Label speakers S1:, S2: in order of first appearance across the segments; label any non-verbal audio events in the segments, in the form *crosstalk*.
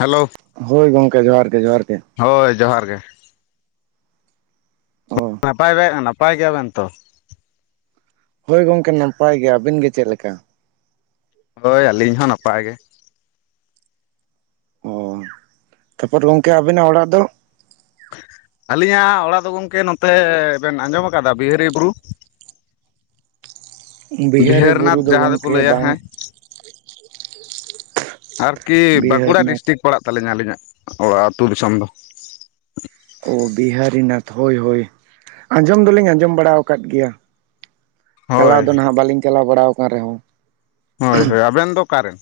S1: Hello
S2: ᱦᱳᱭ ᱜᱚᱝᱠᱮ ᱡᱚᱦᱟᱨ ᱜᱮ ᱡᱚᱦᱟᱨ ᱜᱮ ᱾
S1: ᱦᱳᱭ ᱡᱚᱦᱟᱨ ᱜᱮ ᱾
S2: ᱚ
S1: ᱱᱟᱯᱟᱭ ᱵᱮ ᱱᱟᱯᱟᱭ ᱜᱮᱭᱟ ᱵᱮᱱ ᱛᱚ?
S2: ᱦᱳᱭ ᱜᱚᱝᱠᱮ ᱱᱟᱯᱟᱭ ᱜᱮ, ᱟᱹᱵᱤᱱ ᱜᱮ ᱪᱮᱫ ᱞᱮᱠᱟ?
S1: ᱦᱳᱭ ᱟᱹᱞᱤᱧ ᱦᱚᱸ ᱱᱟᱯᱟᱭ ᱜᱮ ᱾
S2: ᱚ ᱛᱟᱯᱚᱨ ᱜᱚᱝᱠᱮ ᱟᱵᱤᱱᱟᱜ ᱚᱲᱟᱜ ᱫᱚ?
S1: ᱟᱹᱞᱤᱧᱟᱜ ᱚᱲᱟᱜ ᱫᱚ ᱜᱚᱢᱠᱮ ᱱᱚᱛᱮ ᱵᱮᱱ ᱟᱸᱡᱚᱢ ᱟᱠᱟᱫᱟ ᱵᱤᱦᱟᱹᱨᱤ ᱵᱩᱨᱩ?
S2: ᱵᱤᱦᱟᱨᱤ ᱵᱩᱨᱩ
S1: ᱵᱤᱦᱮᱨᱱᱟᱛᱷ
S2: ᱫᱚ
S1: ᱡᱟᱦᱟᱸ ᱫᱚᱠᱚ
S2: ᱜᱚᱢᱠᱮ
S1: ᱞᱟᱹᱭᱟ
S2: ᱵᱟᱝ
S1: ᱦᱮᱸ ᱟᱨᱠᱤ ᱵᱟᱸᱠᱩᱲᱟ
S2: ᱵᱤᱦᱟᱨᱤᱱᱟᱛᱷ
S1: ᱰᱤᱥᱴᱤᱠ ᱯᱟᱲᱟᱜ ᱛᱟᱹᱞᱤᱧᱟ ᱟᱹᱞᱤᱧᱟᱜ ᱚᱲᱟᱜ ᱟᱹᱛᱩ ᱫᱤᱥᱚᱢ ᱫᱚ ᱾
S2: ᱚ ᱵᱤᱦᱟᱨᱤᱱᱟᱛᱷ, ᱦᱳᱭ ᱦᱳᱭ ᱾ ᱟᱸᱡᱚᱢ ᱫᱚᱞᱤᱧ ᱟᱸᱡᱚᱢ ᱵᱟᱲᱟ ᱟᱠᱟᱫ ᱜᱮᱭᱟ,
S1: ᱦᱳᱭ
S2: ᱪᱟᱞᱟᱣ ᱫᱚ ᱱᱟᱦᱟᱜ ᱵᱟᱞᱤᱧ ᱪᱟᱞᱟᱣ ᱵᱟᱲᱟ ᱟᱠᱟᱣ ᱨᱮᱦᱚᱸ᱾
S1: ᱦᱳᱭ ᱦᱳᱭ ᱟᱵᱮᱱ ᱫᱚ ᱚᱠᱟᱨᱮᱱ?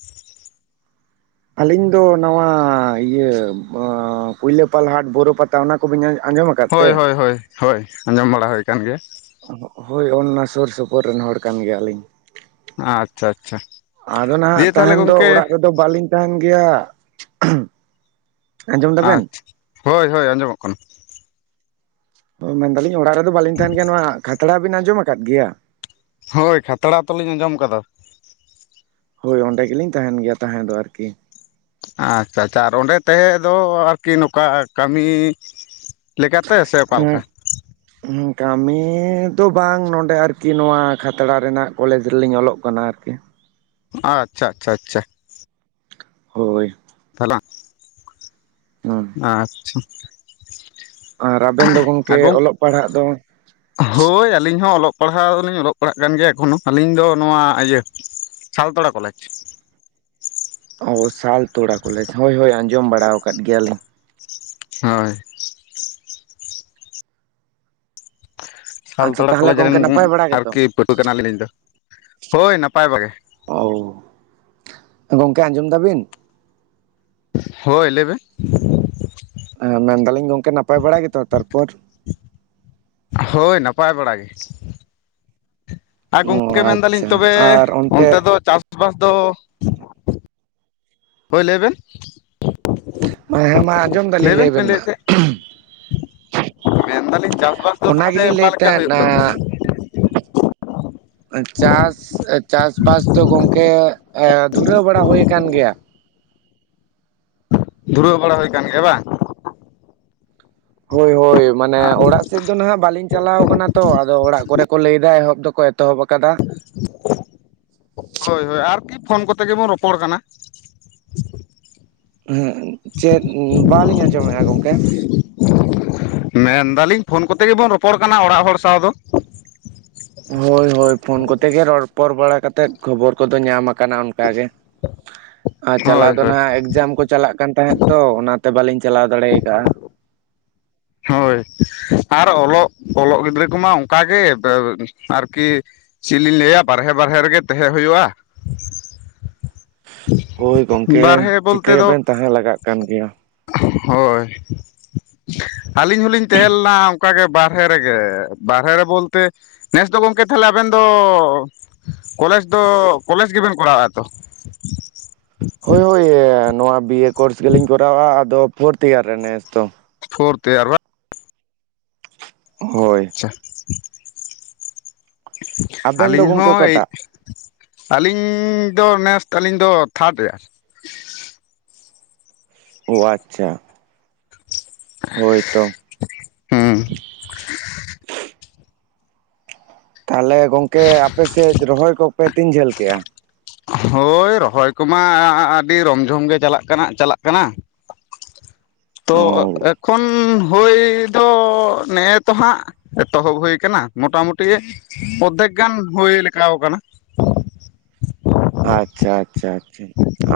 S2: ᱟᱹᱞᱤᱧ ᱫᱚ ᱱᱟᱣᱟ ᱤᱭᱟᱹ ᱠᱩᱭᱞᱟᱹᱯᱟᱞ ᱦᱟᱴ, ᱵᱳᱨᱳ ᱯᱟᱛᱟ ᱚᱱᱟ ᱠᱚᱵᱤᱱ ᱟᱸᱡᱚᱢ? ᱟᱠᱟᱫ ᱛᱮ
S1: ᱦᱳᱭ ᱦᱳᱭ ᱦᱳᱭ, ᱦᱳᱭ ᱟᱸᱡᱚᱢ ᱵᱟᱲᱟ ᱦᱩᱭ ᱠᱟᱱ ᱜᱮᱭᱟ ᱾
S2: ᱦᱳᱭ ᱚᱱ-ᱚᱱᱟ ᱥᱩᱨ ᱥᱩᱯᱩᱨ ᱨᱮᱱ ᱦᱚᱲ ᱠᱟᱱ ᱜᱮᱭᱟᱞᱤᱧ
S1: ᱟᱪᱪᱷᱟ ᱟᱪᱪᱷᱟ
S2: ᱾ ᱟᱫᱚ ᱱᱟᱦᱟᱜ
S1: ᱫᱤᱭᱮ ᱛᱟᱦᱚᱞᱮ
S2: ᱛᱟᱦᱮᱱ ᱫᱚ
S1: ᱜᱚᱢᱠᱮ
S2: ᱚᱲᱟᱜ ᱨᱮ ᱛᱚ ᱵᱟᱹᱞᱤᱧ ᱛᱟᱦᱮᱱ ᱜᱮᱭᱟ *unintelligible* ᱟᱸᱡᱚᱢ ᱫᱟᱵᱮᱱ
S1: ᱟᱪᱷᱟ, ᱦᱳᱭ ᱦᱳᱭ ᱟᱸᱡᱚᱢᱚᱜ ᱠᱟᱱᱟ ᱾
S2: ᱢᱮᱱᱫᱟᱞᱤᱧ ᱚᱲᱟᱜ ᱨᱮᱫᱚ ᱵᱟᱹᱞᱤᱧ ᱛᱟᱦᱮᱱ ᱜᱮᱭᱟ, ᱱᱚᱣᱟ ᱠᱷᱟᱛᱲᱟ ᱵᱤᱱ ᱟᱸᱡᱚᱢ ᱟᱠᱟᱫ ᱜᱮᱭᱟ?
S1: ᱦᱳᱭ ᱠᱷᱟᱛᱲᱟ ᱛᱚᱞᱤᱧ ᱟᱸᱡᱚᱢ ᱠᱟᱫᱟ ᱾
S2: ᱦᱳᱭ ᱚᱸᱰᱮ ᱜᱮᱞᱤᱧ ᱛᱟᱦᱮᱱ ᱜᱮᱭᱟ ᱛᱟᱦᱮᱸ ᱫᱚ ᱟᱨᱠᱤ ᱾
S1: ᱟᱪᱪᱷᱟ ᱪᱟ ᱟᱨ ᱚᱸᱰᱮ ᱛᱟᱦᱮᱸ ᱫᱚ ᱟᱨᱠᱤ ᱱᱚᱝᱠᱟ ᱠᱟᱹᱢᱤ ᱞᱮᱠᱟᱛᱮ ᱥᱮ ᱚᱠᱟᱞᱮᱠᱟ?
S2: ᱠᱟᱹᱢᱤ ᱫᱚ ᱵᱟᱝ ᱱᱚᱸᱰᱮ ᱟᱨᱠᱤ ᱱᱚᱣᱟ ᱠᱷᱟᱛᱲᱟ ᱨᱮᱱᱟᱜ ᱠᱚᱞᱮᱡᱽ ᱨᱮᱞᱤᱧ ᱚᱞᱚᱜ ᱠᱟᱱᱟ ᱟᱨᱠᱤ ᱾
S1: ᱟᱪᱪᱷᱟ ᱟᱪᱪᱷᱟ ᱟᱪᱪᱷᱟ ᱾
S2: ᱦᱳᱭ ᱾
S1: *unintelligible*
S2: ᱦᱩᱸ
S1: ᱟᱪᱪᱷᱟ ᱾
S2: ᱟᱨ ᱟᱵᱮᱱ ᱫᱚ ᱜᱚᱢᱠᱮ
S1: ᱜᱚᱝ
S2: ᱚᱞᱚᱜ ᱯᱟᱲᱦᱟᱜ ᱫᱚ?
S1: ᱦᱳᱭ ᱟᱹᱞᱤᱧ ᱦᱚᱸ ᱚᱞᱚᱜ ᱯᱟᱲᱦᱟᱣᱞᱤᱧ ᱚᱞᱚᱜ ᱯᱟᱲᱦᱟᱜ ᱠᱟᱱ ᱜᱮᱭᱟ ᱮᱠᱷᱚᱱᱚ ᱟᱹᱞᱤᱧ ᱫᱚ ᱱᱚᱣᱟ ᱤᱭᱟᱹ ᱥᱟᱞᱛᱚᱲᱟ ᱠᱚᱞᱮᱡᱽ᱾
S2: ᱚ ᱥᱟᱞᱛᱚᱲᱟ ᱠᱚᱞᱮᱡᱽ ᱦᱳᱭ ᱦᱳᱭ ᱟᱸᱡᱚᱢ ᱵᱟᱲᱟ ᱟᱠᱟᱫ ᱜᱮᱭᱟᱞᱤᱧ ᱾
S1: ᱦᱳᱭ ᱾
S2: ᱟᱪᱪᱷᱟ
S1: ᱥᱞᱛᱟᱲᱟ
S2: ᱛᱟᱦᱚᱞᱮ
S1: ᱠᱚᱞᱮᱡᱽ ᱨᱮᱱ
S2: ᱜᱚᱝᱠᱮ ᱱᱟᱯᱟᱭ ᱵᱟᱲᱟ
S1: ᱟᱨᱠᱤ
S2: ᱜᱮᱛᱚ?
S1: ᱯᱟᱹᱴᱷᱣᱟᱹ ᱠᱟᱱᱟᱞᱤᱧ ᱟᱹᱞᱤᱧ ᱫᱚ, ᱦᱳᱭ ᱱᱟᱯᱟᱭ ᱵᱟᱜᱮ ᱾
S2: ᱚᱳᱻ, ᱜᱚᱝᱠᱮ ᱟᱸᱡᱚᱢ ᱫᱟᱵᱤᱱ?
S1: ᱦᱳᱭ ᱞᱟᱹᱭᱵᱮᱱ ᱾
S2: ᱦᱮᱸ ᱢᱮᱱᱫᱟᱞᱤᱧ ᱜᱚᱝᱠᱮ ᱱᱟᱯᱟᱭ ᱵᱟᱲᱟ ᱜᱮᱛᱚ ᱛᱟᱨᱯᱚᱨ?
S1: ᱦᱳᱭ ᱱᱟᱯᱟᱭ ᱵᱟᱲᱟ ᱜᱮ ᱾ ᱟᱨ
S2: ᱚ
S1: ᱜᱚᱢᱠᱮ ᱢᱮᱱ ᱫᱟᱞᱤᱧ
S2: ᱟᱪᱪᱷᱟ
S1: ᱛᱚᱵᱮ
S2: ᱟᱨ
S1: ᱚᱱᱛᱮ ᱫᱚ ᱪᱟᱥ ᱪᱟᱥᱵᱟᱥ ᱫᱚ, ᱦᱳᱭ ᱞᱟᱹᱭ ᱵᱮᱱ
S2: ᱦᱮᱸ ᱢᱟ ᱟᱸᱡᱚᱢ
S1: ᱾ ᱞᱟᱹᱭ
S2: ᱫᱟᱞᱤᱧ
S1: ᱵᱮᱱ ᱪᱮᱫ ᱵᱮᱱ
S2: ᱢᱟ
S1: ᱞᱟᱹᱭᱮᱫ ᱛᱟᱦᱮᱸ ᱾ ᱢᱮᱱᱫᱟᱞᱤᱧ ᱪᱟᱥᱵᱟᱥ ᱫᱚ
S2: ᱚᱱᱟ
S1: ᱛᱟᱦᱚᱞᱮ
S2: ᱜᱮᱞᱤᱧ
S1: ᱚᱠᱟᱮ
S2: ᱞᱟᱹᱭᱮᱫ
S1: ᱞᱮᱠᱟ
S2: ᱛᱟᱦᱮᱸᱫ
S1: ᱦᱩᱭᱩᱜ ᱠᱟᱱᱟ?
S2: ᱱᱟ ᱪᱟᱥ ᱪᱟᱥᱵᱟᱥ ᱫᱚ ᱜᱚᱝᱠᱮ ᱮ ᱫᱷᱩᱨᱟᱹᱣ ᱵᱟᱲᱟ ᱦᱩᱭ ᱟᱠᱟᱱ ᱜᱮᱭᱟ ᱾
S1: ᱫᱷᱩᱨᱟᱹᱣ ᱵᱟᱲᱟ ᱦᱩᱭ ᱠᱟᱱ ᱜᱮᱭᱟ ᱵᱟᱝ?
S2: ᱦᱳᱭ ᱦᱳᱭ ᱢᱟᱱᱮ ᱚᱲᱟᱜ ᱥᱮᱫ ᱫᱚ ᱱᱟᱦᱟᱜ ᱵᱟᱹᱞᱤᱧ ᱪᱟᱞᱟᱣ ᱟᱠᱟᱱᱟ ᱛᱚ ᱟᱫᱚ ᱚᱲᱟᱜ ᱠᱚᱨᱮ ᱠᱚ ᱞᱟᱹᱭ ᱮᱫᱟ ᱮᱦᱚᱵ ᱫᱚᱠᱚ ᱮᱛᱚᱦᱚᱵ ᱟᱠᱟᱫᱟ ᱾
S1: ᱦᱳᱭ ᱦᱳᱭ, ᱟᱨᱠᱤ ᱯᱷᱳᱱ ᱠᱚᱛᱮ ᱜᱮᱵᱚᱱ ᱨᱚᱯᱚᱲ ᱠᱟᱱᱟ ᱾
S2: ᱦᱮᱸ ᱪᱮᱫ ᱵᱟᱞᱤᱧ ᱟᱸᱡᱚᱢᱮᱼᱟ ᱜᱚᱝᱠᱮ ᱾
S1: ᱢᱮᱱ ᱫᱟᱞᱤᱧ ᱯᱷᱳᱱ ᱠᱚᱛᱮ ᱜᱮᱵᱚᱱ ᱨᱚᱯᱚᱲ ᱠᱟᱱᱟ ᱚᱲᱟᱜ ᱦᱚᱲ ᱥᱟᱶ ᱫᱚ ᱾
S2: ᱦᱳᱭ ᱦᱳᱭ ᱯᱷᱳᱱ ᱠᱚᱛᱮ ᱜᱮ ᱨᱚᱯᱚᱲ ᱵᱟᱲᱟ ᱠᱟᱛᱮᱫ ᱠᱷᱚᱵᱚᱨ ᱠᱚᱫᱚ ᱧᱟᱢ ᱟᱠᱟᱱᱟᱫᱟ᱾ ᱚᱱᱠᱟᱟᱜ ᱜᱮ ᱟᱨ ᱪᱟᱞᱟᱣ
S1: ᱦᱳᱭ
S2: ᱫᱚ
S1: ᱦᱳᱭ
S2: ᱱᱟᱟᱜ ᱮᱠᱡᱟᱢ ᱠᱚ ᱪᱟᱞᱟᱜ ᱠᱟᱱ ᱛᱟᱦᱮᱸᱫ ᱛᱚ᱾ ᱚᱱᱟᱛᱮ ᱵᱟᱹᱞᱤᱧ ᱪᱟᱞᱟᱣ ᱫᱟᱲᱮ ᱟᱠᱟᱟᱜᱼᱟ ᱾
S1: ᱦᱳᱭ ᱟᱨ ᱚᱞᱚᱜ ᱚᱞᱚᱜ ᱜᱤᱫᱽᱨᱟᱹ ᱠᱚᱢᱟ ᱚᱱᱠᱟᱜ ᱜᱮ ᱟᱨᱠᱤᱼᱼ ᱪᱮᱫ ᱞᱤᱧ ᱞᱟᱹᱭᱟ ᱵᱟᱦᱨᱮ ᱵᱟᱦᱮ ᱨᱮᱜᱮ ᱛᱟᱦᱮᱸ ᱦᱩᱭᱩᱜᱼᱟ᱾
S2: ᱦᱳᱭ ᱜᱚᱝᱠᱮ
S1: ᱵᱟᱨᱦᱮ ᱵᱚᱞᱛᱮ ᱫᱚ
S2: ᱪᱤᱠᱟᱹᱭᱟᱵᱮᱱ ᱛᱟᱦᱮᱸ ᱞᱟᱜᱟᱜ ᱠᱟᱱ ᱜᱮᱭᱟ᱾
S1: ᱦᱳᱭ ᱟᱹᱞᱤᱧ ᱦᱚᱞᱤᱧ ᱛᱟᱦᱮᱸᱞ ᱞᱮᱱᱟ᱾ ᱚᱱᱠᱟᱜᱮ ᱵᱟᱦᱮᱨᱮ ᱨᱮᱜᱮ ᱵᱟᱨᱦᱮ ᱨᱮ ᱵᱚᱞᱛᱮ ᱱᱮᱥ ᱫᱚ ᱜᱚᱢᱠᱮ ᱛᱟᱦᱞᱮ ᱟᱵᱮᱱ ᱫᱚ ᱠᱚᱞᱮᱡᱽ ᱫᱚ ᱠᱚᱞᱮᱡᱽ ᱜᱮᱵᱮᱱ ᱠᱚᱨᱟᱜᱼᱟ ᱛᱚ?
S2: ᱦᱳᱭ ᱦᱳᱭ ᱱᱚᱣᱟ ᱵᱤᱭᱮ ᱠᱳᱨᱥ ᱜᱮᱞᱤᱧ ᱠᱚᱨᱟᱣᱟ, ᱟᱫᱚ ᱯᱷᱳᱨᱛᱷ ᱤᱭᱟᱨ ᱨᱮ ᱱᱮᱥ ᱛᱚ ᱾
S1: ᱯᱷᱳᱨᱰ ᱤᱭᱟᱨ
S2: ᱦᱳᱭ
S1: ᱟᱪᱪᱷᱟ ᱾
S2: ᱟᱵᱮᱱ ᱫᱚ
S1: ᱟᱹᱞᱤᱧ
S2: ᱜᱚᱝᱠᱮ
S1: ᱦᱚᱸ
S2: ᱚᱠᱟᱴᱟᱜ
S1: ᱟᱹᱞᱤᱧ ᱫᱚ ᱱᱮᱥ ᱟᱹᱞᱤᱧ ᱫᱚ ᱛᱷᱟᱨᱰ ᱮᱭᱟᱨ ᱾
S2: ᱳ ᱟᱪᱪᱷᱟ ᱾ ᱦᱳᱭ ᱛᱚ ᱾
S1: ᱦᱮᱸ ᱾
S2: ᱛᱟᱦᱚᱞᱮ ᱜᱚᱝᱠᱮ ᱟᱯᱮᱥᱮᱫ ᱨᱚᱦᱚᱭ ᱠᱚᱯᱮ ᱛᱤᱱ ᱡᱷᱟᱹᱞ ᱠᱮᱜᱼᱟ?
S1: ᱦᱳᱭ ᱨᱚᱦᱚᱭ ᱠᱚᱢᱟ ᱟᱹᱰᱤ ᱨᱚᱢᱡᱷᱚᱢ ᱜᱮ ᱪᱟᱞᱟᱜ ᱠᱟᱱᱟ ᱪᱟᱞᱟᱜ ᱠᱟᱱᱟ ᱾ ᱛᱚ
S2: ᱚ
S1: ᱮᱠᱷᱚᱱ ᱦᱳᱭ ᱫᱚ ᱱᱮᱜᱼᱮ ᱛᱚ ᱦᱟᱸᱜ ᱮᱛᱚᱦᱚᱵ ᱦᱩᱭ ᱟᱠᱟᱱᱟ ᱢᱚᱴᱟᱢᱩᱴᱤ ᱚᱫᱷᱮᱠ ᱜᱟᱱ ᱦᱩᱭ ᱞᱮᱠᱟ ᱠᱟᱱᱟ ᱾
S2: ᱟᱪᱪᱷᱟ ᱟᱪᱪᱷᱟ ᱟᱪᱷᱟ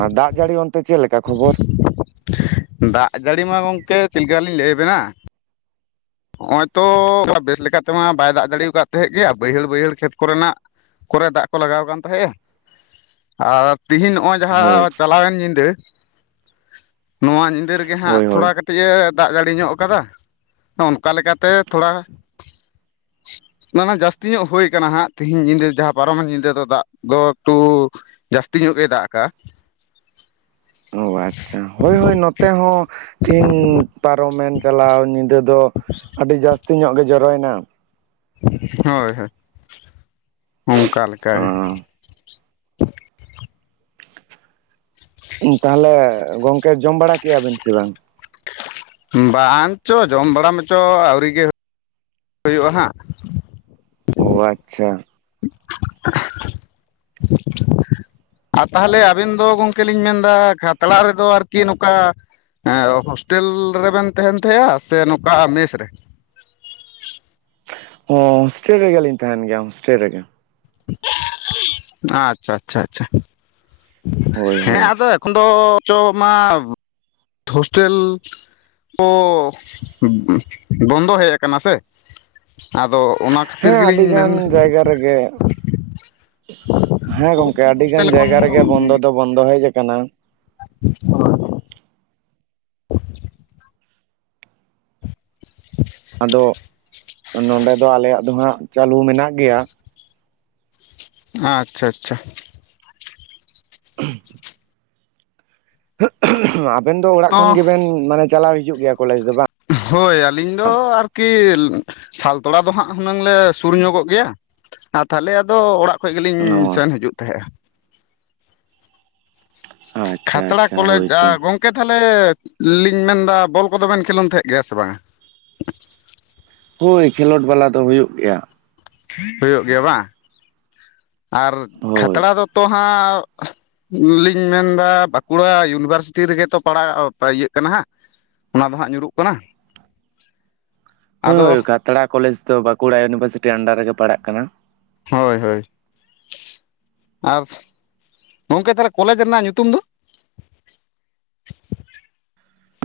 S2: ᱟᱨ ᱫᱟᱜ ᱡᱟᱹᱲᱤ ᱚᱱᱛᱮ ᱪᱮᱫ ᱞᱮᱠᱟ ᱠᱷᱚᱵᱚᱨ?
S1: ᱫᱟᱜ ᱡᱟᱹᱲᱤ ᱢᱟ ᱜᱚᱝᱠᱮ ᱪᱮᱫᱠᱟ ᱞᱤᱧ ᱞᱟᱹᱭᱟᱵᱮᱱᱟ ᱾ ᱱᱚᱜᱼᱚᱭ ᱛᱚ ᱵᱮᱥ ᱞᱮᱠᱟᱛᱮᱢᱟ ᱵᱟᱭ ᱫᱟᱜ ᱡᱟᱲᱤᱠᱟᱫ ᱛᱟᱦᱮᱸᱫ ᱜᱮ ᱵᱟᱹᱭᱦᱟᱹᱲ ᱵᱟᱹᱭᱦᱟᱹᱲ ᱠᱷᱮᱛ ᱠᱚᱨᱮᱱᱟᱜ‌ ᱠᱚᱨᱮ ᱫᱟᱜ ᱠᱚ ᱞᱟᱜᱟᱣ ᱟᱠᱟᱱ ᱛᱟᱦᱮᱸᱜᱼᱟ, ᱟᱨ ᱛᱤᱦᱤᱧ ᱱᱚᱜᱼᱚᱭ
S2: ᱦᱳᱭ
S1: ᱡᱟᱦᱟᱸ ᱪᱟᱞᱟᱣᱮᱱ ᱧᱤᱫᱟᱹ ᱱᱚᱣᱟ ᱧᱤᱫᱟᱹ ᱨᱮᱜᱮ ᱦᱟᱸᱜ
S2: ᱦᱳᱭ ᱦᱳᱭ
S1: ᱛᱷᱚᱲᱟ ᱠᱟᱹᱴᱤᱡ ᱠᱟᱹᱴᱤᱡ ᱮ ᱫᱟᱜ ᱡᱟᱹᱲᱤ ᱧᱚᱜ ᱟᱠᱟᱫᱟ ᱾ ᱚᱱᱠᱟᱞ ᱞᱮᱠᱟᱛᱮ ᱛᱷᱚᱲᱟ *inaudible* ᱡᱟᱹᱥᱛᱤ ᱧᱚᱜ ᱦᱩᱭ ᱠᱟᱱᱟ ᱦᱟᱸᱜ ᱛᱮᱦᱤᱧ ᱧᱤᱫᱟᱹ ᱡᱟᱦᱟᱸ ᱯᱟᱨᱚᱢᱮᱱ ᱧᱤᱫᱟᱹ ᱫᱚ ᱫᱟᱜ ᱫᱚ ᱮᱠᱴᱩ‌, ᱡᱟᱹᱥᱛᱤ ᱧᱚᱜ ᱜᱮ ᱫᱟᱜ ᱠᱟᱜ-ᱟ᱾
S2: ᱚ ᱟᱪᱪᱷᱟ ᱦᱳᱭ ᱦᱳᱭ ᱱᱚᱛᱮ ᱦᱚᱸ ᱛᱤᱦᱤᱧ ᱯᱟᱨᱚᱢᱮᱱ ᱪᱟᱞᱟᱣ ᱧᱤᱫᱟᱹ ᱱᱚᱛᱮ ᱫᱚ ᱟᱹᱰᱤ ᱡᱟᱹᱥᱛᱤ ᱧᱚᱜ ᱜᱮ ᱡᱚᱨᱚᱭᱮᱱᱟ ᱾
S1: ᱦᱳᱭ ᱦᱳᱭ ᱚᱱᱠᱟ ᱞᱮ ᱞᱮᱠᱟ ᱜᱮ ᱾
S2: ᱚ ᱛᱟᱦᱚᱞᱮ ᱜᱚᱝᱠᱮ ᱡᱚᱢ ᱵᱟᱲᱟ ᱠᱮᱜᱭᱟ ᱵᱤᱱ ᱥᱮ ᱵᱟᱝ?
S1: ᱵᱟᱝ ᱪᱚ ᱡᱚᱢ ᱵᱟᱲᱟ ᱢᱮᱪᱚ ᱟᱹᱣᱨᱤ ᱜᱮ ᱾ ᱦᱩᱭᱩᱜᱼᱟ ᱦᱟᱸᱜ,
S2: ᱚ ᱟᱪᱪᱷᱟ ᱾
S1: *unintelligible* ᱟᱨ ᱛᱟᱦᱚᱞᱮ ᱟᱵᱮᱱ ᱫᱚ ᱜᱚᱢᱠᱮ ᱞᱤᱧ ᱢᱮᱱᱫᱟ ᱠᱷᱟᱛᱲᱟ ᱨᱮᱫᱚ ᱟᱨᱠᱤ ᱱᱚᱝᱠᱟᱼᱼ ᱦᱮᱸ ᱦᱳᱥᱴᱮᱞ ᱨᱮᱵᱮᱱ ᱛᱟᱦᱮᱱ ᱛᱟᱦᱮᱸᱼᱟ ᱥᱮ ᱱᱚᱝᱠᱟ ᱢᱮᱥ ᱨᱮ?
S2: ᱦᱚᱸ ᱦᱳᱥᱴᱮᱞ ᱨᱮᱜᱮᱞᱤᱧ ᱛᱟᱦᱮᱱ ᱜᱮᱭᱟ ᱦᱳᱥᱴᱮᱞ ᱨᱮᱜᱮ ᱾
S1: ᱟᱪᱪᱷᱟ ᱟᱪᱪᱷᱟ ᱟᱪᱪᱷᱟ
S2: ᱦᱳᱭ
S1: ᱾ ᱦᱮᱸ
S2: ᱦᱳᱭ
S1: ᱟᱫᱚ ᱮᱠᱷᱚᱱ ᱫᱚ ᱪᱚ ᱢᱟ, ᱦᱳᱥᱴᱮᱞ ᱠᱚ ᱵᱚᱱᱫᱚ ᱦᱮᱡ ᱟᱠᱟᱱᱟ ᱥᱮ? ᱟᱫᱚ‌,
S2: ᱦᱮᱸ ᱟᱹᱰᱤᱜᱟᱱ ᱡᱟᱭᱜᱟ ᱨᱮᱜᱮ ᱾ ᱦᱮᱸ
S1: ᱵᱚᱦᱩᱛ
S2: ᱜᱚᱝᱠᱮ
S1: ᱵᱚᱦᱩᱛ
S2: ᱟᱹᱰᱤ ᱜᱟᱱ
S1: ᱦᱳᱥᱴᱮᱞ ᱮᱠᱷᱚᱱ
S2: ᱡᱟᱭᱜᱟ ᱨᱮᱜᱮ ᱵᱚᱱᱫᱚ ᱫᱚ ᱵᱚᱱᱫᱚ ᱦᱮᱡ ᱟᱠᱟᱱᱟ ᱾
S1: *unintelligible* *unintelligible*
S2: ᱟᱫᱚ ᱱᱚᱰᱮ ᱫᱚ ᱟᱞᱮᱭᱟᱜ ᱫᱚ ᱦᱟᱸᱜ ᱪᱟᱹᱞᱩ ᱢᱮᱱᱟᱜ ᱜᱮᱭᱟ᱾
S1: ᱟᱪᱪᱷᱟ ᱟᱪᱪᱷᱟ
S2: *inaudible* ᱟᱵᱮᱱ ᱫᱚ ᱚᱲᱟᱜ
S1: ᱛᱚ
S2: ᱠᱷᱚᱱ ᱜᱮᱵᱮᱱ ᱢᱟᱱᱮ ᱪᱟᱞᱟᱣ ᱦᱤᱡᱩᱜ ᱜᱮᱭᱟ ᱠᱚᱞᱮᱡᱽ ᱫᱚ?
S1: ᱦᱳᱭ ᱟᱹᱞᱤᱧ ᱫᱚ ᱟᱨᱠᱤ ᱥᱟᱞᱛᱚᱲᱟ ᱫᱚ ᱦᱟᱸᱜ ᱦᱩᱱᱟᱹᱝ ᱞᱮ ᱥᱩᱨ ᱧᱚᱜᱚᱜ ᱜᱮᱭᱟ᱾ ᱟᱨ ᱛᱟᱦᱚᱞᱮ ᱟᱫᱚ ᱚᱲᱟᱜ ᱠᱷᱡ ᱜᱮᱞᱤᱧ
S2: ᱵᱟᱝ ᱚ
S1: ᱥᱮᱱ ᱦᱤᱡᱩᱜ ᱛᱟᱦᱮᱸᱫᱼᱟ᱾
S2: ᱟᱪᱪᱷᱟ
S1: ᱠᱷᱟᱛᱲᱟ
S2: ᱟᱪᱪᱷᱟ
S1: ᱠᱚᱞᱮᱡᱽ
S2: ᱦᱳᱭᱛᱚ
S1: ᱜᱚᱝᱠᱮ ᱛᱟᱦᱚᱞᱮ ᱞᱤᱧ ᱢᱮᱱᱫᱟ ᱵᱚᱞ ᱠᱚᱫᱚ ᱵᱮᱱ ᱠᱷᱮᱞᱳᱰ ᱛᱟᱦᱮᱸᱫ ᱜᱮᱭᱟ ᱥᱮ ᱵᱟᱝᱟ?
S2: ᱦᱳᱭ ᱠᱷᱮᱞᱳᱰ ᱵᱟᱞᱟ ᱫᱚ ᱦᱩᱭᱩᱜ ᱜᱮᱭᱟ᱾
S1: ᱦᱳᱭᱳᱜ ᱜᱮᱭᱟ ᱵᱟᱝ ᱟᱨ
S2: ᱦᱳᱭ
S1: ᱠᱷᱟᱛᱲᱟ ᱫᱚᱛᱚ ᱦᱟᱸᱜᱼᱼ ᱞᱤᱧ ᱢᱮᱱᱫᱟ ᱵᱟᱸᱠᱩᱲᱟ ᱤᱭᱩᱱᱤᱵᱷᱟᱨᱥᱤᱴᱤ ᱨᱮᱜᱮ ᱛᱚ ᱯᱟᱲᱦᱟᱜ ᱤᱭᱟᱹᱜ ᱠᱟᱱᱟ ᱦᱟᱸᱜ᱾ ᱚᱱᱟ ᱫᱚ ᱦᱟᱜ ᱧᱩᱨᱩᱜ ᱠᱟᱱᱟ᱾
S2: ᱦᱳᱭ
S1: ᱟᱫᱚ
S2: ᱦᱳᱭ ᱠᱷᱟᱛᱲᱟ ᱠᱚᱞᱮᱡᱽ ᱫᱚ ᱵᱟᱸᱠᱩᱲᱟ ᱤᱭᱩᱱᱤᱵᱷᱟᱨᱥᱤᱴᱤ ᱟᱱᱰᱟᱨ ᱨᱮᱜᱮ ᱯᱟᱲᱟᱜ ᱠᱟᱱᱟ᱾
S1: ᱦᱳᱭ ᱦᱳᱭ ᱟᱨ ᱜᱚᱝᱠᱮ ᱛᱟᱦᱚᱞᱮ ᱠᱚᱞᱮᱡᱽ ᱨᱮᱱᱟᱜ ᱧᱩᱛᱩᱢ ᱫᱚ?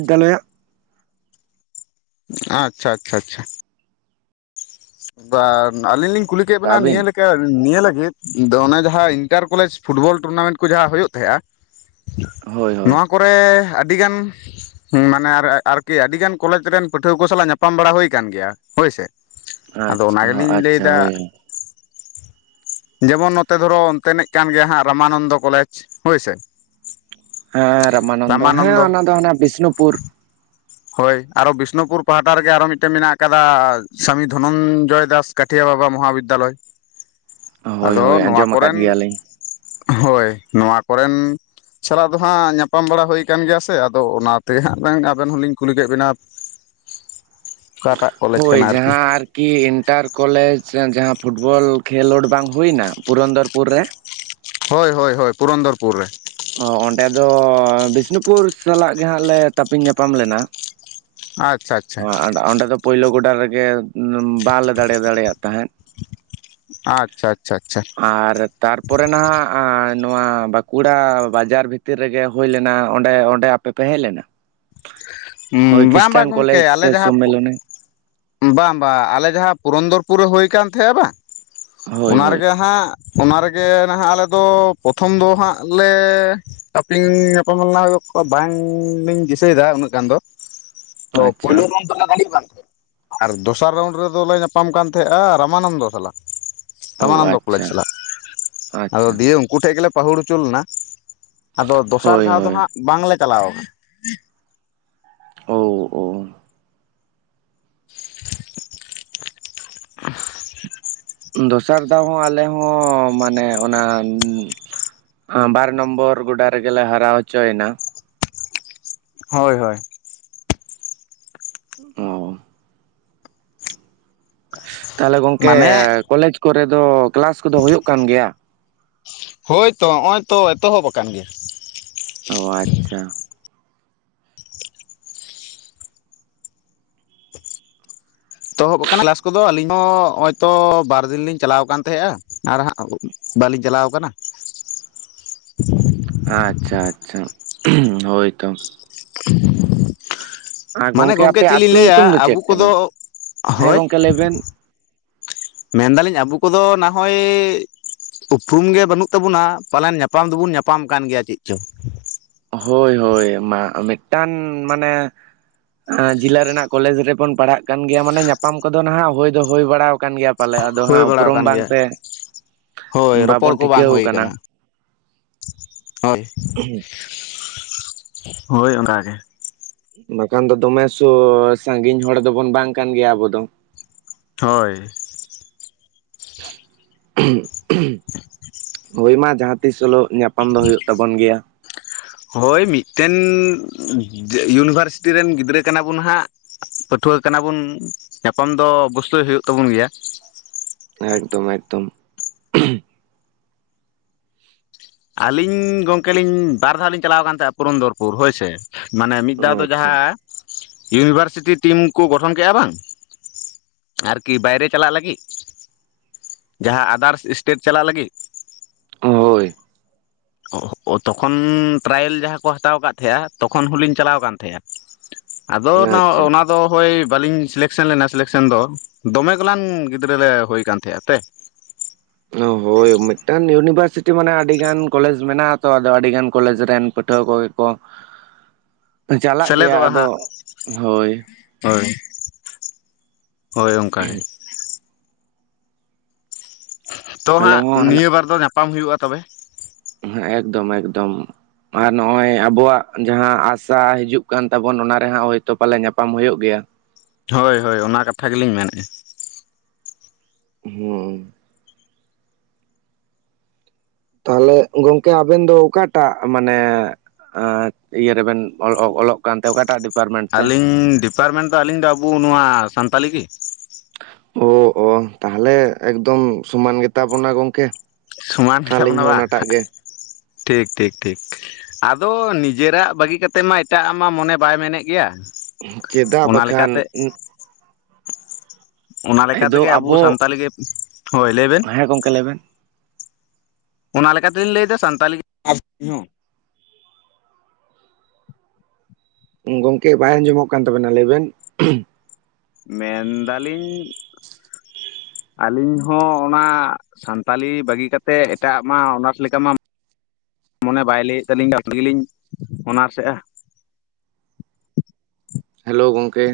S2: ᱜᱟᱞᱚᱭᱟᱜᱼᱼ
S1: ᱟᱪᱪᱷᱟ ᱟᱪᱪᱷᱟ ᱟᱪᱪᱷᱟ᱾ ᱵᱟ ᱟᱞᱤᱧ ᱞᱤᱧ ᱠᱩᱞᱤ ᱠᱮᱫ ᱵᱤᱱᱟ
S2: ᱟᱹᱵᱤᱱ
S1: ᱱᱤᱭᱟᱹ ᱞᱮᱠᱼᱼ ᱱᱤᱭᱟᱹ ᱞᱟᱹᱜᱤᱫ ᱚᱱᱮ ᱡᱟᱦᱟᱸ ᱤᱱᱴᱟᱨ ᱠᱚᱞᱮᱡᱽ ᱯᱷᱩᱴᱵᱚᱞ ᱴᱩᱨᱱᱟᱢᱮᱱᱴ ᱠᱚ ᱡᱟᱦᱟᱸ ᱦᱩᱭᱩᱜ ᱛᱟᱦᱮᱸᱜᱼᱟᱼᱼ
S2: ᱦᱳᱭ ᱦᱳᱭ᱾
S1: ᱠᱚᱨᱮ ᱟᱹᱰᱤᱜᱟᱱᱼᱼ ᱦᱮᱸ ᱢᱟᱱᱮ ᱟᱨᱠᱤ ᱟᱹᱰᱤ ᱜᱟᱱ ᱠᱚᱞᱮᱡᱽ ᱨᱮᱱ ᱯᱟᱹᱴᱷᱩᱣᱟᱹ ᱠᱚ ᱥᱟᱞᱟᱜ ᱧᱟᱯᱟᱢ ᱵᱟᱲᱟ ᱦᱩᱭ ᱟᱠᱟᱱ ᱜᱮᱭᱟ ᱦᱳᱭᱥᱮ᱾ ᱟᱫᱚ ᱚᱱᱟ
S2: ᱟᱪᱪᱷᱟ
S1: ᱜᱮᱞᱤᱧ
S2: ᱟᱪᱪᱷᱟ
S1: ᱞᱟᱹᱭᱫᱟ᱾
S2: ᱦᱳᱭ ᱦᱳᱭ
S1: ᱡᱮᱢᱚᱱ ᱱᱚᱛᱮ ᱫᱷᱚᱨᱚ ᱚᱱᱛᱮᱱᱤᱡ ᱠᱟᱱ ᱜᱮᱭᱟ ᱦᱟᱸᱜ ᱨᱟᱢᱟᱱᱚᱱᱫᱚ ᱠᱚᱞᱮᱡᱽ ᱦᱳᱭ ᱥᱮ᱾
S2: ᱦᱮᱸ ᱨᱟᱢᱟᱱᱚᱱᱫᱚ ᱦᱮᱸ ᱚᱱᱟ ᱫᱚ ᱦᱟᱱᱟ ᱵᱤᱥᱱᱩᱯᱩᱨ᱾
S1: ᱦᱳᱭ ᱟᱨᱚ ᱵᱤᱥᱱᱩᱯᱩᱨ ᱯᱟᱦᱴᱟ ᱨᱮᱜᱮ ᱟᱨᱚ ᱢᱤᱫᱴᱮᱱ ᱢᱮᱱᱟᱜ ᱟᱠᱟᱫᱟ ᱥᱟᱢᱤ ᱫᱷᱚᱱᱚᱱᱡᱚᱭ ᱫᱟᱥ᱾ ᱠᱟᱴᱷᱤᱭᱟ ᱵᱟᱵᱟ ᱢᱚᱦᱟ ᱵᱤᱫᱽᱫᱟᱞᱚᱭ
S2: ᱦᱳᱭ
S1: ᱟᱫᱚ
S2: ᱦᱳᱭ
S1: ᱱᱚᱣᱟ
S2: ᱟᱸᱡᱚᱢ ᱟᱠᱟᱫ
S1: ᱠᱚᱨᱮᱱᱼᱼ
S2: ᱜᱮᱭᱟᱞᱤᱧ
S1: ᱦᱳᱭ ᱱᱚᱣᱟ ᱠᱚᱨᱮᱱ᱾ ᱥᱟᱞᱟᱜ ᱫᱚ ᱦᱟᱸᱜ ᱧᱟᱯᱟᱢ ᱵᱟᱲᱟ ᱦᱩᱭ ᱠᱟᱱ ᱜᱮᱭᱟ ᱥᱮ ᱟᱫᱚ ᱚᱱᱟ ᱛᱮ ᱜᱮ ᱦᱟᱸᱜ ᱟᱵᱮᱱ ᱦᱚᱸᱞᱤᱧᱼᱼ ᱠᱩᱞᱤ ᱠᱮᱫ ᱵᱤᱱᱟ᱾
S2: ᱦᱳᱭ ᱡᱟᱦᱟᱸ ᱟᱨᱼᱼ ᱠᱤ ᱤᱱᱴᱟᱨ ᱠᱚᱞᱮᱡᱽ ᱡᱟᱦᱟᱸ ᱯᱷᱩᱴᱵᱚᱞ ᱠᱷᱮᱞᱳᱰ ᱵᱟᱝ ᱦᱩᱭᱱᱟ ᱯᱩᱨᱚᱱᱫᱚᱨᱯᱩᱨ ᱨᱮᱼᱼ
S1: ᱦᱳᱭ ᱦᱳᱭ ᱦᱳᱭ ᱯᱩᱨᱚᱱᱫᱚᱨᱯᱩᱨ ᱨᱮ᱾
S2: ᱚ ᱚᱸᱰᱮ ᱫᱚ ᱵᱤᱥᱱᱩᱯᱩᱨ ᱥᱟᱞᱟᱜ ᱜᱮ ᱦᱟᱸᱜ ᱞᱮ ᱛᱟᱹᱯᱤᱧ ᱧᱟᱯᱟᱢ ᱞᱮᱱᱟ᱾
S1: ᱟᱪᱪᱷᱟ ᱟᱪᱪᱷᱟ
S2: ᱚ ᱚᱸᱰᱮ ᱫᱚ ᱯᱳᱭᱞᱳ ᱜᱚᱰᱟ ᱨᱮᱜᱮ ᱵᱟᱞᱮ ᱫᱟᱲᱮ ᱫᱟᱲᱮᱭᱟᱜ ᱛᱟᱦᱮᱸᱫ᱾
S1: ᱟᱪᱪᱷᱟ ᱟᱪᱪᱷᱟ ᱟᱪᱪᱷᱟ᱾
S2: ᱟᱨ ᱛᱟᱨᱯᱚᱨᱮ ᱱᱟᱦᱟᱜ ᱱᱚᱣᱟ ᱵᱟᱸᱠᱩᱲᱟ ᱵᱟᱡᱟᱨ ᱵᱷᱤᱛᱤᱨ ᱨᱮᱜᱮᱼᱼ ᱦᱩᱭ ᱞᱮᱱᱟ ᱚᱸᱰᱮ ᱚᱸᱰᱮ ᱟᱯᱮ ᱯᱮ ᱦᱮᱡ ᱞᱮᱱᱟ?
S1: ᱩ
S2: ᱦᱳᱭ
S1: ᱵᱟᱝ
S2: ᱠᱷᱨᱤᱥᱴᱟᱱ
S1: ᱵᱟᱝ ᱜᱚᱝᱠᱮ
S2: ᱠᱚᱞᱮᱡᱽ
S1: ᱟᱞᱮ
S2: ᱥᱮ
S1: ᱡᱟᱦᱟᱸᱼᱼ
S2: ᱥᱚᱢᱢᱮᱞᱚᱱᱮ
S1: ᱵᱟᱝ ᱵᱟᱝ ᱟᱞᱮ ᱡᱟᱦᱟᱸ ᱯᱩᱨᱚᱱᱫᱚᱨᱯᱩᱨ ᱨᱮ ᱦᱳᱭ ᱠᱟᱱ ᱛᱟᱦᱮᱸᱜᱼᱟ ᱵᱟᱝ
S2: ᱦᱳᱭ
S1: ᱚᱱᱟ
S2: ᱦᱳᱭ
S1: ᱨᱮᱜᱮ ᱦᱟᱸᱜᱼᱼ ᱚᱱᱟ ᱨᱮᱜᱮ ᱱᱟᱦᱟᱜ ᱟᱞᱮ ᱫᱚ ᱯᱨᱚᱛᱷᱚᱢ ᱫᱚ ᱦᱟᱸᱜ ᱞᱮᱼᱼ ᱛᱟᱯᱤᱧ ᱧᱟᱯᱟᱢ ᱞᱮᱱᱟ ᱦᱩᱭᱩᱜ ᱵᱟᱝᱞᱤᱧ ᱫᱤᱥᱟᱹᱭᱮᱫᱟ ᱩᱱᱟᱹᱜ ᱜᱟᱱ ᱫᱚ᱾ ᱛᱚ
S2: ᱟᱪᱪᱷᱟ
S1: ᱯᱳᱭᱞᱳ ᱨᱚᱱ ᱫᱚ ᱚᱱᱮ ᱨᱟᱱᱤᱵᱟᱫ ᱥᱮᱫᱼᱼ ᱟᱨ ᱫᱚᱥᱟᱨ ᱨᱟᱣᱩᱱᱰ ᱨᱮᱫᱚᱞᱮ ᱧᱟᱯᱟᱢ ᱠᱟᱱ ᱛᱟᱦᱮᱸᱜᱼᱟ ᱨᱟᱟᱢᱟᱱᱚᱱᱫᱚ ᱥᱟᱞᱟᱜ᱾
S2: ᱚ
S1: ᱨᱟᱢᱟᱱᱚᱱᱫᱚ ᱠᱚᱞᱮᱡᱽ
S2: ᱟᱪᱪᱷᱟ
S1: ᱪᱟᱞᱟᱜ ᱟᱫᱚ
S2: ᱟᱪᱪᱷᱟ
S1: ᱫᱤᱭᱮ ᱩᱱᱼᱼ ᱩᱱᱠᱩ ᱴᱷᱮᱱ ᱜᱮᱞᱮ ᱯᱟᱹᱦᱩᱲ ᱦᱚᱪᱚ ᱞᱮᱱᱟ ᱟᱫᱚ ᱫᱚᱥᱟᱨ
S2: ᱦᱳᱭ
S1: ᱫᱷᱟᱣ ᱫᱚ
S2: ᱦᱳᱭ
S1: ᱦᱟᱸᱜ ᱵᱟᱝᱞᱮ ᱪᱟᱞᱟᱣ ᱟᱠᱟᱱᱟ᱾
S2: ᱳ ᱳ᱾
S1: *inaudible*
S2: ᱫᱚᱥᱟᱨ ᱫᱷᱟᱣ ᱦᱚᱸ ᱟᱞᱮ ᱦᱚᱸ ᱢᱟᱱᱮ ᱚᱱᱟᱼᱼ ᱵᱟᱨ ᱱᱚᱢᱵᱚᱨ ᱜᱚᱰᱟ ᱨᱮᱜᱮ ᱞᱮ ᱦᱟᱨᱟᱣ ᱦᱚᱪᱚᱭᱮᱱᱟ᱾
S1: ᱦᱳᱭ ᱦᱳᱭ᱾
S2: ᱚᱻ᱾ ᱛᱟᱦᱞᱮ ᱜᱚᱝᱠᱮ
S1: ᱢᱟᱱᱮ
S2: ᱠᱚᱞᱮᱡᱽ ᱠᱚᱨᱮ ᱫᱚ ᱠᱮᱞᱟᱥ ᱠᱚᱫᱚ ᱦᱩᱭᱩᱜ ᱠᱟᱱ ᱜᱮᱭᱟ?
S1: ᱦᱳᱭ ᱛᱚ ᱱᱚᱜᱼᱚᱭ ᱛᱚ ᱮᱛᱚᱦᱚᱵ ᱟᱠᱟᱱ ᱜᱮᱭᱟ᱾
S2: ᱚ ᱟᱪᱪᱷᱟ᱾
S1: *inaudible* ᱮᱛᱚᱦᱚᱵ ᱟᱠᱟᱱᱟ ᱠᱮᱞᱟᱥ ᱠᱚ ᱫᱚ ᱟᱞᱤᱧ ᱦᱚᱜᱼᱚᱭ ᱛᱚ ᱵᱟᱨ ᱫᱤᱱ ᱞᱤᱧ ᱪᱟᱞᱟᱣ ᱟᱠᱟᱱ ᱛᱟᱦᱮᱸᱜᱼᱟ᱾ ᱟᱨ ᱦᱟᱸᱜ ᱵᱟᱹᱞᱤᱧ ᱪᱟᱞᱟᱣ ᱠᱟᱱᱟ᱾
S2: ᱟᱪᱪᱷᱟ ᱟᱪᱪᱷᱟ ᱦᱳᱭ ᱛᱚ᱾ ᱟᱨ
S1: ᱢᱟᱱᱮ ᱜᱚᱝᱠᱮ ᱪᱮᱫ
S2: ᱟᱯᱮᱭᱟᱜ
S1: ᱞᱤᱧ
S2: ᱟᱹᱛᱩ
S1: ᱞᱟᱹᱭᱟ
S2: ᱧᱩᱛᱩᱢ ᱫᱚ
S1: ᱟᱵᱚ
S2: ᱪᱮᱫ
S1: ᱠᱚᱫᱚ,
S2: ᱠᱟᱱᱟ ᱦᱮᱸ
S1: ᱦᱳᱭᱼᱼ
S2: ᱜᱚᱝᱠᱮ ᱞᱟᱹᱭ ᱵᱮᱱ
S1: ᱢᱮᱱ ᱫᱟᱞᱤᱧ ᱟᱵᱩ ᱠᱚᱫᱚ ᱱᱟᱦᱚᱭᱼᱼ ᱩᱯᱨᱩᱢ ᱜᱮ ᱵᱟᱹᱱᱩᱜ ᱛᱟᱵᱩᱱᱟ ᱯᱟᱞᱮᱱ ᱧᱟᱯᱟᱢ ᱫᱚᱵᱚᱱ ᱧᱟᱯᱟᱢ ᱠᱟᱱ ᱜᱮᱭᱟ ᱪᱮᱫ ᱪᱚᱝ᱾
S2: ᱦᱳᱭ ᱦᱳᱭ ᱢᱟ ᱢᱤᱫ ᱴᱟᱝ ᱢᱟᱱᱮ᱾ ᱡᱮᱞᱟ ᱨᱮᱱᱟᱜ ᱠᱚᱞᱮᱡᱽ ᱨᱮᱵᱚᱱ ᱯᱟᱲᱦᱟᱜ ᱠᱟᱱ ᱜᱮᱭᱟ ᱢᱟᱱᱮ ᱧᱟᱯᱟᱢ ᱠᱚᱫᱚ ᱱᱟᱦᱟᱜ ᱦᱩᱭ ᱫᱚ ᱦᱩᱭ ᱵᱟᱲᱟ ᱠᱟᱱ ᱜᱮᱭᱟ᱾ ᱯᱟᱞᱮᱜ ᱟᱫᱚ
S1: ᱦᱩᱭ
S2: ᱦᱟᱸᱜ
S1: ᱵᱟᱲᱟ
S2: ᱩᱯᱨᱩᱢ
S1: ᱟᱠᱟᱱ
S2: ᱵᱟᱝ
S1: ᱜᱮᱭᱟ
S2: ᱛᱮ
S1: ᱦᱳᱭ ᱨᱚᱯᱚᱲ
S2: ᱵᱟᱵᱚᱱ
S1: ᱠᱚ ᱵᱟᱝ
S2: ᱴᱷᱤᱠᱟᱹᱣ
S1: ᱦᱩᱭ
S2: ᱠᱟᱱᱟ᱾
S1: ᱟᱠᱟᱱᱟ ᱦᱳᱭ, ᱦᱳᱭ ᱚᱱᱟᱠᱟ ᱜᱮ᱾
S2: ᱵᱟᱠᱷᱟᱱ ᱫᱚ ᱫᱚᱢᱮ ᱥᱚ ᱥᱟᱸᱜᱤᱧ ᱦᱚᱲ ᱫᱚ ᱵᱚᱱ ᱵᱟᱝ ᱠᱟᱱ ᱜᱮᱭᱟ ᱟᱵᱚ ᱫᱚ᱾
S1: ᱦᱳᱭ
S2: ᱦᱳᱭ ᱢᱟ ᱡᱟᱦᱟᱸ ᱛᱤᱥ ᱦᱤᱞᱳᱜ ᱧᱟᱯᱟᱢ ᱫᱚ ᱦᱩᱭᱩᱜ ᱛᱟᱵᱚᱱ ᱜᱮᱭᱟ᱾
S1: ᱦᱳᱭ ᱢᱤᱫ ᱴᱮᱱ, ᱤᱭᱩᱱᱤᱵᱷᱟᱨᱥᱤᱴᱤ ᱨᱮᱱ ᱜᱤᱫᱽᱨᱟᱹ ᱠᱟᱱᱟ ᱵᱚᱱ ᱦᱟᱸᱜ᱾ ᱯᱟᱹᱴᱷᱩᱣᱟᱹ ᱠᱟᱱᱟ ᱵᱚᱱ ᱧᱟᱯᱟᱢ ᱫᱚ ᱚᱵᱚᱥᱥᱳᱭ ᱦᱳᱭᱳᱜ ᱛᱟᱵᱚᱱ ᱜᱮᱭᱟ᱾
S2: ᱮᱠᱫᱚᱢ ᱮᱠᱫᱚᱢ
S1: ᱟᱹᱞᱤᱧ ᱜᱚᱝᱠᱮ ᱞᱤᱧ ᱵᱟᱨ ᱫᱷᱟᱣ ᱞᱤᱧ ᱪᱟᱞᱟᱣ ᱠᱟᱱ ᱛᱟᱦᱮᱸᱱᱟ ᱯᱩᱨᱚᱱᱫᱚᱨᱯᱩᱨ ᱦᱳᱭ ᱥᱮ᱾ ᱢᱟᱱᱮ ᱢᱤᱫ ᱫᱷᱟᱣ
S2: ᱚ
S1: ᱫᱚ
S2: ᱟᱪᱪᱷᱟ
S1: ᱡᱟᱦᱟᱸ, ᱤᱭᱩᱱᱤᱵᱷᱟᱨᱥᱤᱴᱤ ᱴᱤᱢ ᱠᱚ ᱜᱚᱴᱷᱚᱱ ᱠᱮᱫᱼᱟ ᱵᱟᱝ᱾ ᱟᱨᱠᱤ ᱵᱟᱭᱨᱮ ᱪᱟᱞᱟᱜ ᱞᱟᱹᱜᱤᱫ, ᱡᱟᱸᱦᱟ ᱟᱫᱟᱨᱥ ᱮᱥᱴᱮᱴ ᱪᱟᱞᱟᱜ ᱞᱟᱹᱜᱤᱫ᱾
S2: ᱦᱳᱭ
S1: ᱛᱚ ᱠᱷᱚᱱ ᱴᱮᱨᱟᱭᱮᱞ ᱡᱟᱦᱟᱸ ᱠᱚ ᱦᱟᱛᱟᱣ ᱠᱟᱜ ᱛᱟᱦᱮᱸᱜᱼᱟ, ᱛᱚ ᱠᱷᱚᱱ ᱦᱚ ᱞᱤᱧ ᱪᱟᱞᱟᱣ ᱠᱟᱱ ᱛᱟᱦᱮᱸᱜ-ᱟ᱾ ᱟᱫᱚ ᱱᱟ
S2: ᱟᱪᱪᱷᱟ
S1: ᱚᱱᱟ ᱫᱚ ᱦᱳᱭ ᱵᱟᱞᱤᱧ ᱥᱤᱞᱮᱠᱥᱮᱱ ᱞᱮᱱᱟ ᱥᱤᱞᱮᱠᱥᱮᱱ ᱫᱚ, ᱫᱚᱢᱮ ᱜᱤᱞᱟᱱ ᱜᱤᱫᱽᱨᱟᱹ ᱞᱮ ᱦᱳᱭ ᱟᱠᱟᱱ ᱛᱟᱸᱦᱮ ᱛᱮ᱾
S2: ᱦᱳᱭ ᱢᱤᱫ ᱴᱟᱝ ᱤᱭᱩᱱᱤᱵᱷᱟᱨᱥᱤᱴᱤ ᱢᱟᱱᱮ ᱟᱹᱰᱤ ᱜᱟᱱ ᱠᱚᱞᱮᱡᱽ ᱢᱮᱱᱟᱜ ᱛᱚ ᱟᱫᱚ ᱟᱹᱰᱤ ᱜᱟᱱ ᱠᱚᱞᱮᱡᱽ ᱨᱮᱱ ᱯᱟᱹᱴᱷᱩᱣᱟᱹ ᱠᱚ᱾ ᱠᱚ
S1: *unintelligible*
S2: ᱪᱟᱞᱟᱜ ᱜᱮᱭᱟ
S1: ᱥᱮᱞᱮᱫᱚᱜᱼᱟ
S2: ᱟᱫᱚ
S1: ᱦᱟᱸᱜ
S2: ᱦᱳᱭ᱾
S1: ᱦᱳᱭ, ᱦᱳᱭ ᱚᱱᱠᱟ ᱜᱮ᱾ ᱛᱚ
S2: ᱟᱞᱮ
S1: ᱦᱟᱸᱜ
S2: ᱦᱚᱸ
S1: ᱱᱤᱭᱟᱹ ᱵᱟᱨ ᱫᱚ, ᱧᱟᱯᱟᱢ ᱦᱩᱭᱩᱜᱼᱟ ᱛᱚᱵᱮ᱾
S2: ᱦᱮᱸ ᱮᱠᱫᱚᱢ ᱮᱠᱫᱚᱢ ᱟᱨ ᱱᱚᱜᱼᱚᱭ ᱟᱵᱚᱣᱟᱜ ᱡᱟᱦᱟᱸ ᱟᱥᱟ ᱦᱤᱡᱩᱜ ᱠᱟᱱ, ᱛᱟᱵᱚᱱ ᱚᱱᱟ ᱨᱮᱦᱟᱸᱜ ᱦᱳᱭ ᱛᱳ ᱯᱟᱞᱮ ᱧᱟᱯᱟᱢ ᱦᱳᱭᱳᱜ ᱜᱮᱭᱟ᱾
S1: ᱦᱳᱭ ᱦᱳᱭ ᱚᱱᱟ ᱠᱟᱛᱷᱟ ᱜᱮ ᱞᱤᱧ ᱢᱮᱱᱮᱫᱼᱟ᱾
S2: *unintelligible* ᱛᱟᱦᱞᱮ ᱜᱚᱝᱠᱮ ᱟᱵᱮᱱ ᱫᱚ ᱚᱠᱟ ᱴᱟᱜ ᱢᱟᱱᱮ᱾ ᱤᱭᱟᱹ ᱨᱮᱵᱮᱱ ᱚᱞᱚᱜ ᱠᱟᱱ ᱛᱮ ᱚᱠᱟᱴᱟᱜᱼᱼ
S1: ᱟᱹᱞᱤᱧ ᱰᱤᱯᱟᱨᱢᱮᱱᱴ ᱫᱚ ᱟᱹᱞᱤᱧ ᱟᱵᱚ ᱱᱚᱣᱟ ᱥᱟᱱᱛᱟᱞᱤ ᱜᱮ᱾
S2: ᱚ ᱚ ᱛᱟᱦᱞᱮ ᱮᱠᱫᱚᱢ ᱥᱚᱢᱟᱱ ᱜᱮᱛᱟ ᱵᱚᱱᱟ ᱜᱚᱝᱠᱮ᱾
S1: ᱥᱚᱢᱟᱱ ᱜᱮᱭᱟ ᱵᱚᱱ,
S2: ᱟᱹᱞᱤᱧ ᱦᱚᱸ ᱚᱱᱟᱴᱟᱜ ᱜᱮ
S1: ᱴᱷᱤᱠ ᱴᱷᱤᱠ ᱴᱷᱤᱠ᱾ ᱟᱫᱚ ᱱᱤᱡᱮᱨᱟᱜ ᱵᱟᱹᱜᱤ ᱠᱟᱛᱮ ᱢᱟ ᱮᱴᱟᱜ ᱟᱜ ᱢᱟ ᱢᱚᱱᱮ ᱵᱟᱭ ᱢᱮᱱᱮᱫ ᱜᱮᱭᱟ᱾
S2: ᱪᱮᱫᱟᱜ
S1: ᱚᱱᱟ
S2: ᱵᱟᱠᱷᱟᱱ
S1: ᱞᱮᱠᱟᱛᱮ ᱚᱱᱟᱠᱟ ᱞᱮᱠᱟ ᱛᱮᱜᱮ ᱟᱵᱚ ᱥᱟᱱᱛᱟᱞᱤ ᱜᱮ ᱦᱳᱭ ᱞᱟᱹᱭ ᱵᱮᱱ᱾
S2: ᱦᱮᱸ ᱜᱚᱝᱠᱮ ᱞᱟᱹᱭ ᱵᱮᱱ᱾
S1: ᱚᱱᱟ ᱞᱮᱠᱟ ᱛᱮᱞᱤᱧ ᱞᱟᱹᱭ ᱫᱟ ᱥᱟᱱᱛᱟᱞᱤ *inaudible*
S2: ᱜᱚᱝᱠᱮ ᱵᱟᱭ ᱟᱸᱡᱚ ᱢᱚᱜ ᱠᱟᱱ ᱛᱟᱵᱮᱱᱟ ᱞᱟᱹᱭ ᱵᱮᱱ᱾
S1: ᱢᱮᱱ ᱫᱟᱞᱤᱧ ᱟᱹᱞᱤᱧ ᱦᱚᱸ ᱚᱱᱟ ᱥᱟᱱᱛᱟᱞᱤ ᱵᱟᱹᱜᱤ ᱠᱟᱛᱮᱫ, ᱮᱴᱟᱜ ᱟᱜ ᱢᱟ ᱚᱱᱟᱨᱥ ᱞᱮᱠᱟ ᱢᱟ᱾ ᱢᱚᱱᱮ ᱵᱟᱭ ᱞᱟᱹᱭᱮᱫ ᱛᱟᱹᱟᱞᱞᱤᱧᱟ ᱫᱚ *inaudible* ᱚᱱᱟᱨᱥᱮᱫᱼᱟ
S2: ᱦᱮᱞᱳ ᱜᱚᱝᱠᱮ